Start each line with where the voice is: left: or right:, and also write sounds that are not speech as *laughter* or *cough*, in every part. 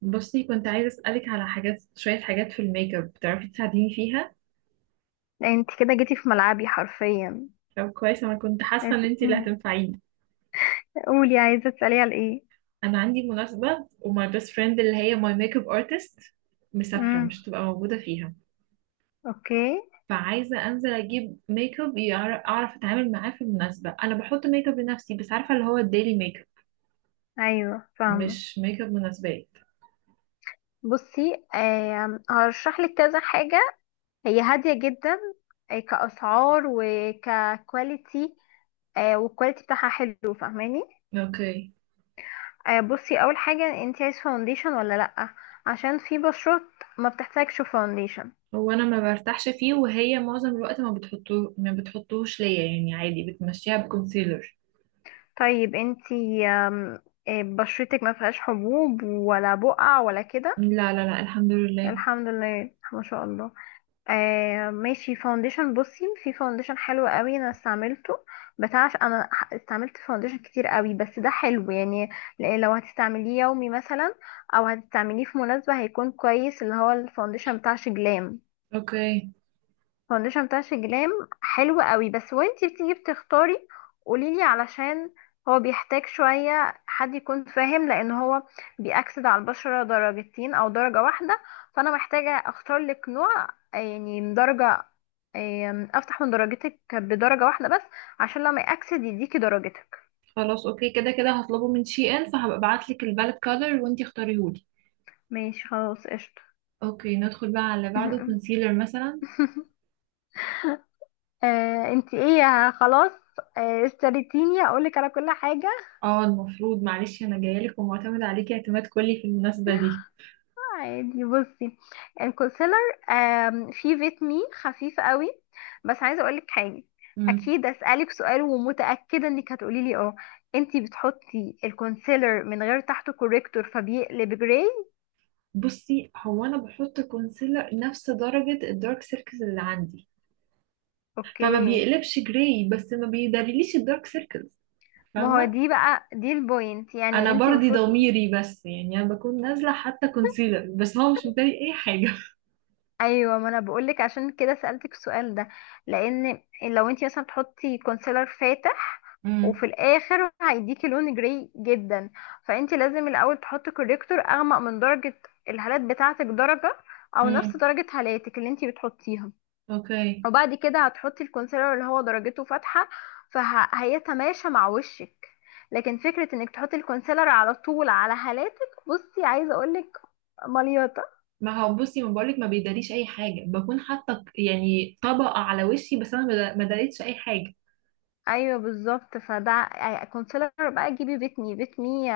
right: بصي، كنت عايزة أسألك على حاجات، شوية حاجات في الميك اب بتعرفي تساعديني فيها.
left: يعني انت كده جيتي في ملعبي حرفيا.
right: طب كويس، أنا كنت حاسة إن
left: بس-
right: أنتي اللي
left: مم.
right: هتنفعيني.
left: قولي عايزة تسألي على ايه.
right: أنا عندي مناسبة وماي بيست فريند اللي هي ماي ميك اب ارتست مسافرة،
left: امم،
right: مش هتبقى موجودة فيها.
left: اوكي.
right: فعايزة أنزل أجيب ميك اب، أعرف أتعامل معاه في المناسبة. أنا بحط ميك اب لنفسي بس، عارفة اللي هو الديلي ميك
left: ايوه
right: اب،
left: فاهمة.
right: مش ميك اب مناسبات.
left: بصي هرشح لك كذا حاجة، هي هادية جدا، كأسعار وككواليتي، والكواليتي بتاعها حلو، فاهماني؟
right: أوكي.
left: بصي اول حاجة، انت عايز فاونديشن ولا لأ؟ عشان في بشرات ما بتحتاجش فاونديشن.
right: هو أنا ما برتاحش فيه، وهي معظم الوقت ما بتحطوه، ما بتحطوهش ليا، يعني عادي بتمشيها بكونسيلر.
left: طيب انت بشرتك ما فيهاش حبوب ولا بقع ولا
right: لا
left: كده؟
right: لا لا، الحمد لله.
left: الحمد لله ما شاء الله. آه ماشي، فاونديشن، بصي في فاونديشن حلو قوي انا استعملته، بتاع انا استعملت فاونديشن كتير قوي بس ده حلو يعني، لو هتستعمليه يومي مثلا او هتستعمليه في مناسبة هيكون كويس، اللي هو الفاونديشن بتاع شجلام.
right: اوكي.
left: فاونديشن بتاع شجلام حلو قوي، بس وانتي بتيجي بتختاري قوليلي، علشان هو بيحتاج شوية حد يكون فاهم، لان هو بيأكسد على البشرة درجتين او درجة واحدة، فانا محتاجة اختار لك نوع يعني من درجة، افتح من درجتك بدرجة واحدة بس، عشان لما يأكسد يديكي درجتك.
right: خلاص اوكي، كده كده هطلبه من شي ان، فهبقى ابعتلك البالت كولر وانتي اختاريهولي.
left: ماشي خلاص قشطة.
right: اوكي، ندخل بقى على اللي بعده،
left: *laughs*
right: كونسيلر مثلا.
left: انتي ايه؟ خلاص، اشتريتيني اقولك على كل حاجة.
right: اه المفروض، معلش، انا جايلك ومعتمد عليكي اعتماد كلي في المناسبة دي.
left: عادي، بصي الكونسيلر فيه فيتامين خفيف قوي، بس عايزه اقولك حاجه،
right: امم.
left: اكيد اسالك سؤال ومتاكده انك هتقولي لي اه، انتي بتحطي الكونسيلر من غير تحته كوريكتور فبيقلب جراي؟
right: بصي، هو انا بحط كونسيلر نفس درجة الدارك سيركلز اللي عندي، فما
left: اوكي،
right: بيقلبش جراي، بس ما بيداريليش الدارك سيركلز،
left: ما هو
right: فاهمة.
left: دي بقى، البوينت، يعني
right: انا
left: انتي
right: برضي
left: المفروض.
right: ضميري، بس يعني انا بكون نازلة حتى كونسيلر، بس هو مش مداري اي حاجة.
left: ايوه ما انا بقولك، عشان كده سألتك السؤال ده، لان لو انت مثلا تحطي كونسيلر فاتح،
right: امم.
left: وفي الاخر هيديكي لون جري جدا، فانت لازم الاول تحطي كوريكتور اغمق من درجة الهالات بتاعتك درجة، او نفس
right: امم.
left: درجة هالاتك اللي انت بتحطيها،
right: *laughs* اوكي.
left: وبعد كده هتحطي الكونسيلر اللي هو درجته فاتحة، فهيتماشى مع وشك. لكن فكرة انك تحطي الكونسيلر على طول على هالاتك بصي عايزة اقولك مليطة.
right: ما هو بصي، ما بقولك، ما بيداريش اي حاجه بكون حاطه، يعني طبقه على وشي، بس انا ما داريتش اي حاجه.
left: ايوه بالظبط، فده كونسيلر بقى جيبي بيت مي بيت مي،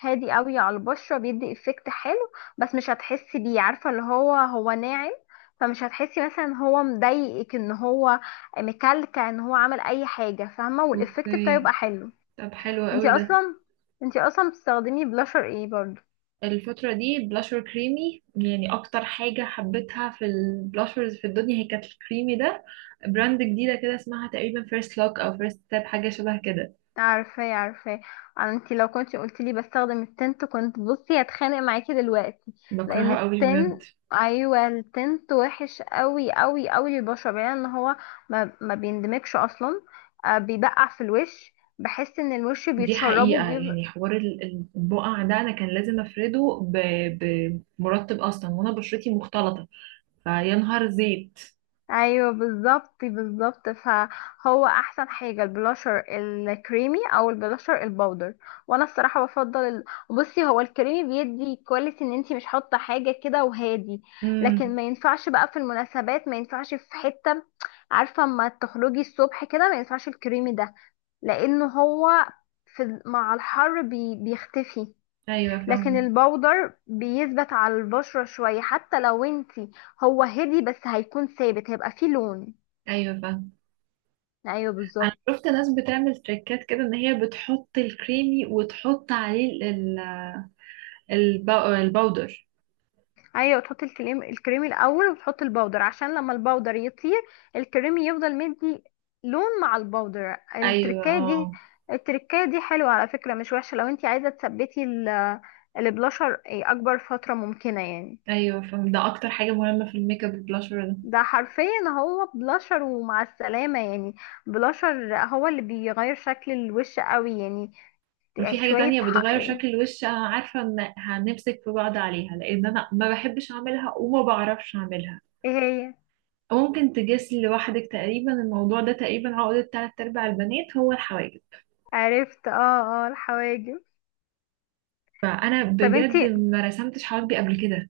left: هادي قوي على البشره، بيدي افكت حلو، بس مش هتحسي بيه، عارفه اللي هو هو ناعم، فمش هتحسي مثلا إن هو مضايقك، ان هو مكلكع، ان هو عمل اي حاجه، فاهمه؟ والافكت بتاعه يبقى
right: اوكي،
left: حلو.
right: طب حلو
left: انتي
right: قوي ده.
left: اصلا انتي اصلا بتستخدمي بلاشر ايه برضو؟
right: الفتره دي بلاشر كريمي، يعني اكتر حاجه حبيتها في البلاشرز في الدنيا هي كانت الكريمي ده. براند جديده كده، اسمها تقريبا فيرست لوك او فيرست تاب، حاجه شبه كده.
left: عارفاه عارفاه، انت لو كنت قلت لي بستخدم التنت كنت بصي هتخانق معاكي دلوقتي، لان
right: بكرهها قوي بجد.
left: التن ايوه التنت وحش قوي قوي قوي للبشره، بعيدا ان هو ما بيندمجش اصلا، آه بيبقع في الوش، بحس ان الوش
right: دي
left: بيتشربه.
right: حقيقه، يعني حوار البقع ده انا كان لازم افرده بمرطب، اصلا وانا بشرتي مختلطه، فيا نهار زيت.
left: ايوه بالظبط بالظبط، فهو احسن حاجه البلاشر الكريمي او البلاشر البودر، وانا الصراحه بفضل بصي هو الكريمي بيدي كواليتي ان انتي مش حاطه حاجه كده، وهادي، لكن ما ينفعش بقى في المناسبات، ما ينفعش في حته، عارفه؟ اما تخرجي الصبح كده ما ينفعش الكريمي ده، لانه هو مع الحر بيختفي.
right: ايوه
left: لكن
right: فاهم.
left: البودر بيثبت على البشرة شوية، حتى لو انتي هو هدي، بس هيكون ثابت، هيبقى فيه لون.
right: ايوه فاهم.
left: ايوه
right: انا
left: بالظبط.
right: شفت ناس بتعمل تريكات كده، ان هي بتحط الكريمي وتحط عليه ال- الباودر.
left: ايوه تحطي الكريم الاول وتحطي البودر، عشان لما البودر يطير الكريم يفضل مدي لون مع البودر،
right: ايوه.
left: التركايه دي.
right: اه،
left: التركايه دي حلوه على فكره، مش وحشه، لو انتي عايزه تثبتي البلاشر اكبر فتره ممكنه يعني.
right: ايوه فاهم، ده اكتر حاجه مهمه في الميك اب، البلاشر ده.
left: ده حرفيا هو بلاشر ومع السلامه يعني، بلاشر هو اللي بيغير شكل الوش قوي يعني، يعني
right: وفي حاجه
left: شوية
right: تانية
left: حق
right: بتغير
left: ايه.
right: شكل الوش، انا عارفه ان هنمسك في بعض عليها، لان انا ما بحبش اعملها وما بعرفش اعملها.
left: هي
right: ممكن تجس لوحدك تقريبا. الموضوع ده تقريبا عقدة تلات ارباع البنات، هو الحواجب.
left: عرفت، اه اه الحواجب.
right: فانا
left: طب
right: بجد
left: انتي
right: ما رسمتش حواجبي قبل كده.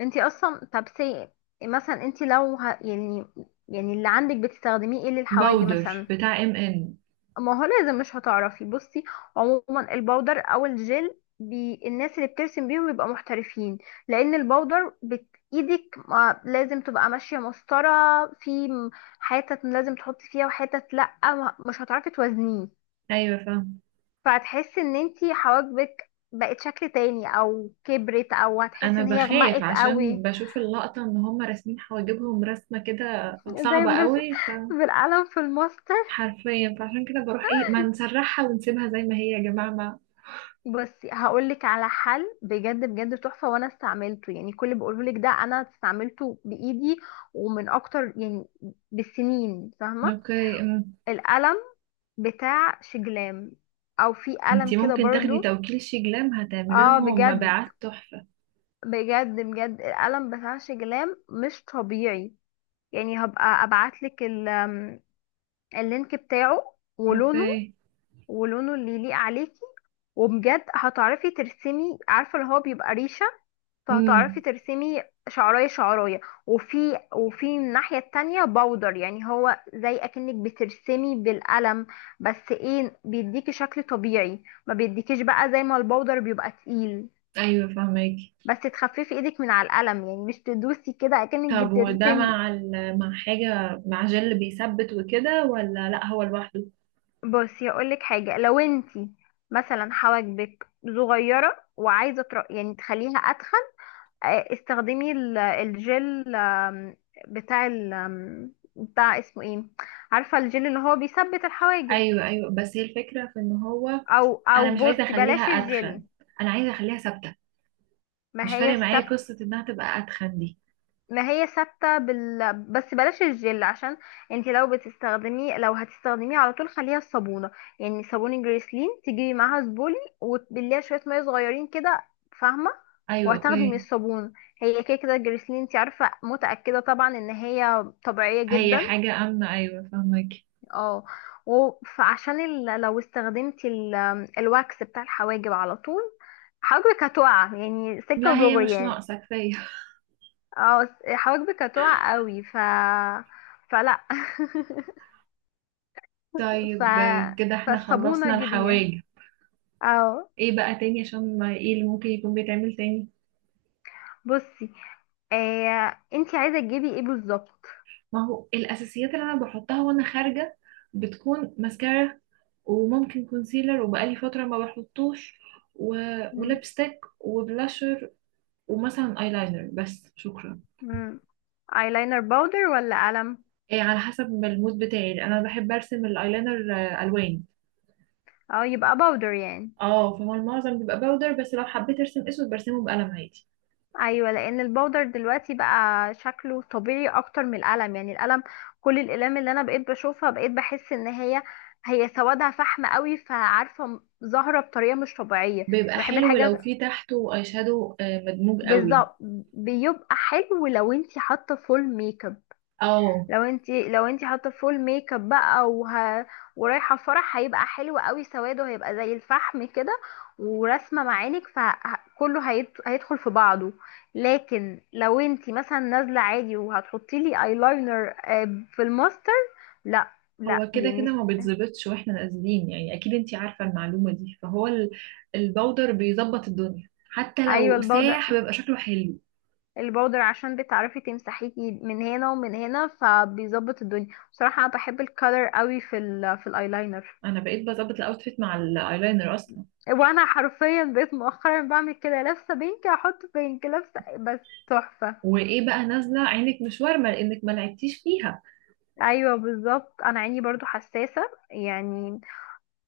left: انتي اصلا طب سي مثلا انتي لو يعني، يعني اللي عندك بتستخدميه ايه للحواجب
right: باودر
left: مثلا؟
right: بتاع ام ان.
left: ما هو لازم مش هتعرفي، بصي عموما البودر او الجل الناس اللي بترسم بيهم بيبقى محترفين، لان ايدك ما لازم تبقى ماشية مسطرة، في م- حتت لازم تحطي فيها وحتت لأ مش هتعرفي توازنيه،
right: ايوه فاهم.
left: فهتحسي ان انتي حواجبك بقت شكل تاني او كبرت، او هتحسي
right: انا
left: ان هي
right: بخاف
left: غمقت
right: عشان
left: قوي،
right: بشوف اللقطه ان هم راسمين حواجبهم رسمه كده،
left: زي
right: صعبه
left: بال...
right: قوي.
left: *laughs* بالقلم في الماستر.
right: فحرفيا، فعشان كده بروح ايه، ما نسرحها ونسيبها زي ما هي يا جماعه ما.
left: بصي هقولك على حل بجد بجد تحفة، وانا استعملته، يعني كل اللي بقولهولك ده انا استعملته بايدي، ومن اكتر يعني بالسنين، فاهمة؟
right: اوكي.
left: القلم بتاع شجلام، او في قلم
right: انتي
left: كده
right: ممكن تاخدي
left: برضو،
right: توكيل شجلام، هتعملي
left: اه
right: لهم
left: بجد،
right: مبيعات تحفه.
left: بجد القلم بتاع شجلام مش طبيعي. يعني هبقى ابعتلك ال- آم، اللينك بتاعه ولونه،
right: اوكي.
left: ولونه اللي يليق عليكي، وبجد هتعرفي ترسمي، عارفة اللي هو بيبقى ريشة، فهتعرفي
right: امم.
left: ترسمي شعراية شعراية، وفي الناحية التانية باودر، يعني هو زي اكنك بترسمي بالقلم بس ايه بيديكي شكل طبيعي، ما بيديكيش بقى زي ما الباودر بيبقى تقيل،
right: ايوه فاهماكي.
left: بس تخففي ايدك من على القلم، يعني مش تدوسي كده اكنك
right: طب وده
left: بترسمي.
right: مع حاجه، مع جل بيثبت وكده، ولا لا هو لوحده؟
left: بصي اقولك حاجه، لو انتي مثلا حواجبك صغيره وعايزه يعني تخليها اتخن، استخدمي الجل بتاع ال... آم، بتاع اسمه ايه، عارفه الجل اللي هو بيثبت الحواجب،
right: ايوه ايوه، بس هي الفكره في ان هو
left: او او
right: انا مش عايزه
left: بصي
right: اخليها
left: بلاش
right: اتخن،
left: الجل،
right: انا عايزه اخليها ثابته.
left: ما
right: مش
left: هي
right: فارق معايا
left: الثبت،
right: قصة انها تبقى اتخن دي.
left: ما هي ثابتة بس بلاش الجل، عشان انت لو بتستخدميه، لو هتستخدميه على طول، خليها الصابونة، يعني صابون جريسلين تجيبي معاها زبولي، وتبليها شوية مية صغيرين كده، فاهمة؟
right: ايوه
left: وهتاخدي من
right: اوكي.
left: الصابون، هي كده كده الجريسلين انت عارفة متأكدة طبعا ان هي طبيعية
right: هي
left: جدا.
right: حاجة امنة، ايوه فاهمك.
left: اه، لو استخدمتي الواكس بتاع الحواجب على طول حواجبك هتقع، يعني سكة
right: لا، هي
left: ودغري
right: مش
left: يعني،
right: ناقصة كفاية. *laughs*
left: اه حواجبك هتقع قوي ف، فلا. *laughs* ف،
right: طيب كده احنا
left: فالصابونة
right: خلصنا
left: جيبيها.
right: الحواجب.
left: اه
right: ايه بقى تاني؟ عشان ما ايه اللي ممكن يكون بيتعمل تاني؟
left: بصي، انتي عايزة تجيبي ايه بالظبط؟
right: ما هو الاساسيات اللي انا بحطها وانا خارجة بتكون ماسكارا، وممكن كونسيلر وبقالي فترة ما بحطوش، و...
left: مم.
right: ولبستك وبلاشر ومثلا ايلاينر بس، شكرا.
left: مم. ايلاينر باودر ولا قلم؟
right: إيه، على حسب المود بتاعي، انا بحب ارسم الايلاينر الوان.
left: اه يبقى باودر يعني،
right: اه فهو المعظم بيبقى باودر، بس لو حبيت ارسم اسود برسمه بقلم عادي.
left: ايوه لان الباودر دلوقتي بقى شكله طبيعي اكتر من القلم، يعني القلم، كل الاقلام اللي انا بقيت بشوفها بقيت بحس ان هي، هي سوادها فحم قوي، فعارفه ظاهره بطريقه مش طبيعيه.
right: بيبقى
left: بحب
right: حلو لو
left: الحاجه،
right: في تحته اي شادو مدموج قوي.
left: بالظبط، بيبقى حلو لو انت حاطه فول ميك اب،
right: اه،
left: لو انت حاطه فول ميك اب بقى ورايحه فرح، هيبقى حلو قوي، سواده هيبقى زي الفحم كده، ورسمه معانك، هيدخل في بعضه. لكن لو انت مثلا نازله عادي وهتحطي لي ايلاينر في الماستر، لا، لا
right: هو كده
left: يعني.
right: كده ما بيتظبطش واحنا نازلين، يعني اكيد انتي عارفة المعلومة دي، فهو الباودر بيظبط الدنيا، حتى
left: ايوه
right: لو
left: البودرة،
right: ساح بيبقى شكله حلو.
left: البودر عشان بتعرفي تمسحيه من هنا ومن هنا فبيظبط الدنيا، بصراحة انا بحب الكالر قوي في الايلاينر.
right: انا بقيت بظبط الاوتفيت مع الايلاينر اصلا.
left: وانا حرفيا بقيت مؤخرا بعمل كده، لابسة بينك احط بينك، لابسة بس، تحفة.
right: وايه بقى نازلة عينك مش وارمة لانك ما لعبتيش فيها.
left: ايوه بالظبط، انا عيني برضو حساسة، يعني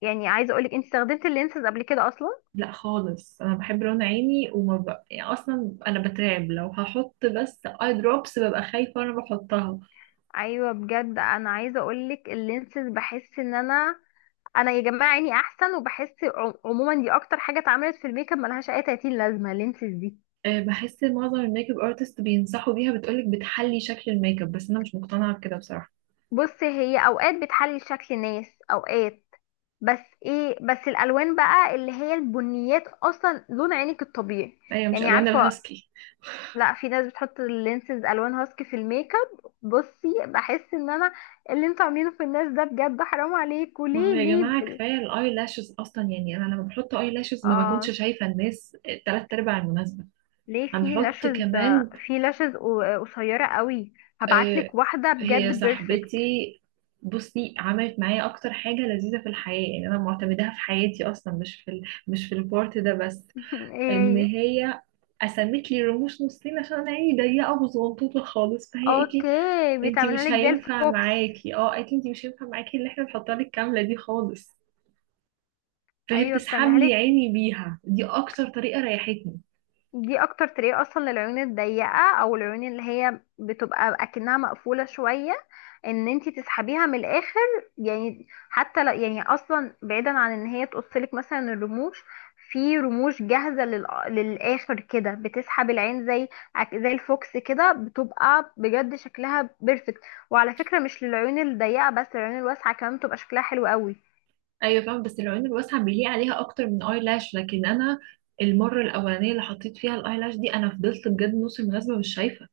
left: يعني عايزة اقولك، انت استخدمت اللينسز قبل كده اصلا؟
right: لا خالص، انا بحب رنا عيني، يعني اصلا انا بترعب لو هحط بس اي دروبس، ببقى خايفه وانا بحطها.
left: ايوه بجد، انا عايزة اقولك اللينسز بحس ان انا، انا يا جماعه عيني احسن، وبحس عموما دي اكتر حاجه اتعملت في الميك اب، ملهاش اي 30 لازمه اللينسز دي.
right: أه، بحس معظم الميك اب ارتست بينصحوا بيها، بتقولك بتحلي شكل الميك اب، بس انا مش مقتنعه بكده بصراحه.
left: بص هي اوقات بتحلي شكل ناس، اوقات بس ايه، بس الالوان بقى اللي هي البنيات اصلا لون عينك الطبيعي،
right: هي مش
left: يعني
right: الوان
left: عارفه،
right: الهاسكي.
left: لا في ناس بتحط اللينسز الوان هاسكي في الميك اب، بصي بحس ان انا، اللي انتوا عاملينه في الناس ده بجد حرام عليكوا،
right: ما هو
left: ليه
right: يا
left: ليه
right: جماعه كفايه الاي لاشز اصلا، يعني انا لما بحط اي لاشز ما بكونش
left: اه
right: شايفه الناس تلات ارباع المناسبه.
left: ليه في
right: هنحط
left: لاشز،
right: كمان؟
left: في لاشز قصيره قوي،
right: آه،
left: هبعتلك واحده
right: هي
left: بجد بيرفكت.
right: صاحبتي، بصي، عملت معايا اكتر حاجه لذيذه في الحياه، يعني انا معتمداها في حياتي اصلا، مش في البارت ده بس.
left: *laughs*
right: ان
left: ايه هي؟
right: هي قسمت لي رموش نصين عشان انا عيني ضيقه وصغنطوطه خالص، فهي قالت لي
left: اوكي
right: انتي
left: بتعملها
right: مش
left: لك زي
right: هينفع
left: الفوكس.
right: معاكي، اه قالت لي انتي مش هينفع معاكي اللي احنا بنحطها لك كامله دي خالص. فهي
left: ايوه
right: بتسحب
left: بتعملها
right: لي
left: لك،
right: عيني بيها، دي اكتر طريقه ريحتني.
left: دي اكتر طريقة اصلا للعيون الضيقة، او العيون اللي هي بتبقى اكنها مقفولة شوية، ان انتي تسحبيها من الاخر، يعني حتى لو يعني اصلا بعيدا عن ان هي تقصلك مثلا الرموش، في رموش جاهزة للاخر كده بتسحب العين زي، زي الفوكس كده، بتبقى بجد شكلها بيرفكت. وعلى فكرة مش للعيون الضيقة بس، العيون الواسعة كمان بتبقى شكلها حلو قوي.
right: ايوه فاهم، بس العيون الواسعه بيليق عليها اكتر من اي لاش، لكن انا المره الاولانيه اللي حطيت فيها الاي لاش دي انا فضلت بجد نص المناسبه مش شايفه،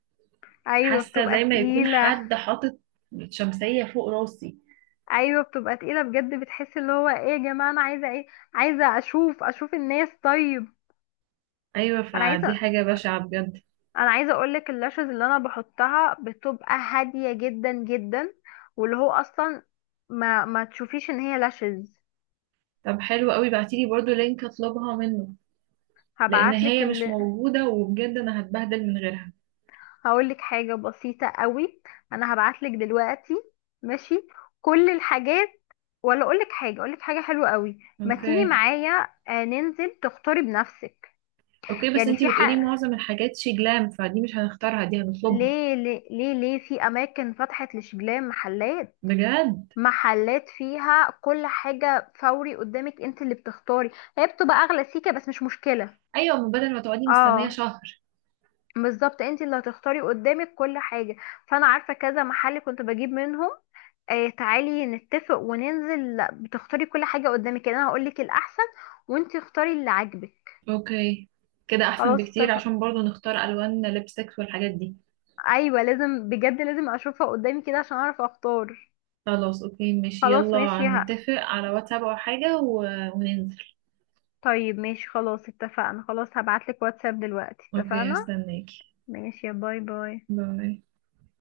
left: ايوه
right: حاسه
left: بتبقى
right: زي ما يكون
left: تقيلة،
right: حد حاطط شمسيه فوق راسي.
left: ايوه بتبقى تقيله بجد، بتحس اللي هو ايه يا جماعه، انا عايزه ايه، عايزه اشوف، اشوف الناس، طيب.
right: ايوه
left: انا
right: فدي
left: عايزه،
right: حاجه بشعه بجد.
left: انا عايزه اقول لك، اللاشز اللي انا بحطها بتبقى هاديه جدا جدا، واللي هو اصلا ما ما تشوفيش ان هي لاشز.
right: طب حلو قوي، بعتيلي برضو لينك اطلبها منه، لان
left: هبعت لك
right: هي مش
left: اللي،
right: موجوده وبجد انا هتبهدل من غيرها.
left: هقول لك حاجه بسيطه قوي، انا هبعت لك دلوقتي، ماشي، كل الحاجات، ولا اقول لك حاجه، اقول لك حاجه حلوه قوي، ما تيجي
right: اوكي.
left: معايا ننزل تختاري بنفسك.
right: اوكي، بس
left: يعني في
right: انتي بتقولي
left: حق،
right: معظم الحاجات شي جلام، فدي مش هنختارها، دي هنطلبها.
left: ليه في اماكن فتحت لشبلان محلات،
right: بجد.
left: محلات فيها كل حاجة فوري قدامك انت اللي بتختاري، هي بتبقى اغلى سيكة بس مش مشكلة.
right: ايوه، من بدل ما تقعدي مستنيه
left: اه
right: شهر.
left: بالظبط، انت اللي هتختاري قدامك كل حاجة، فانا عارفة كذا محل كنت بجيب منهم. آه تعالي نتفق وننزل، لا، بتختاري كل حاجة قدامك، يعني انا هقولك الاحسن، وانت اختاري اللي عاجبك.
right: اوكي. كده احسن
left: خلاص
right: بكتير،
left: اتفق،
right: عشان برضو نختار الوان لبستكس والحاجات دي.
left: ايوه لازم بجد، لازم اشوفها قدامي كده عشان اعرف اختار.
right: خلاص اوكي ماشي،
left: خلاص
right: يلا
left: ماشي،
right: نتفق على واتساب او حاجة وننزل.
left: طيب ماشي خلاص اتفقنا، خلاص هبعتلك واتساب دلوقتي،
right: اوكي،
left: اتفقنا،
right: هستناكي.
left: ماشي، يا باي باي.
right: باي.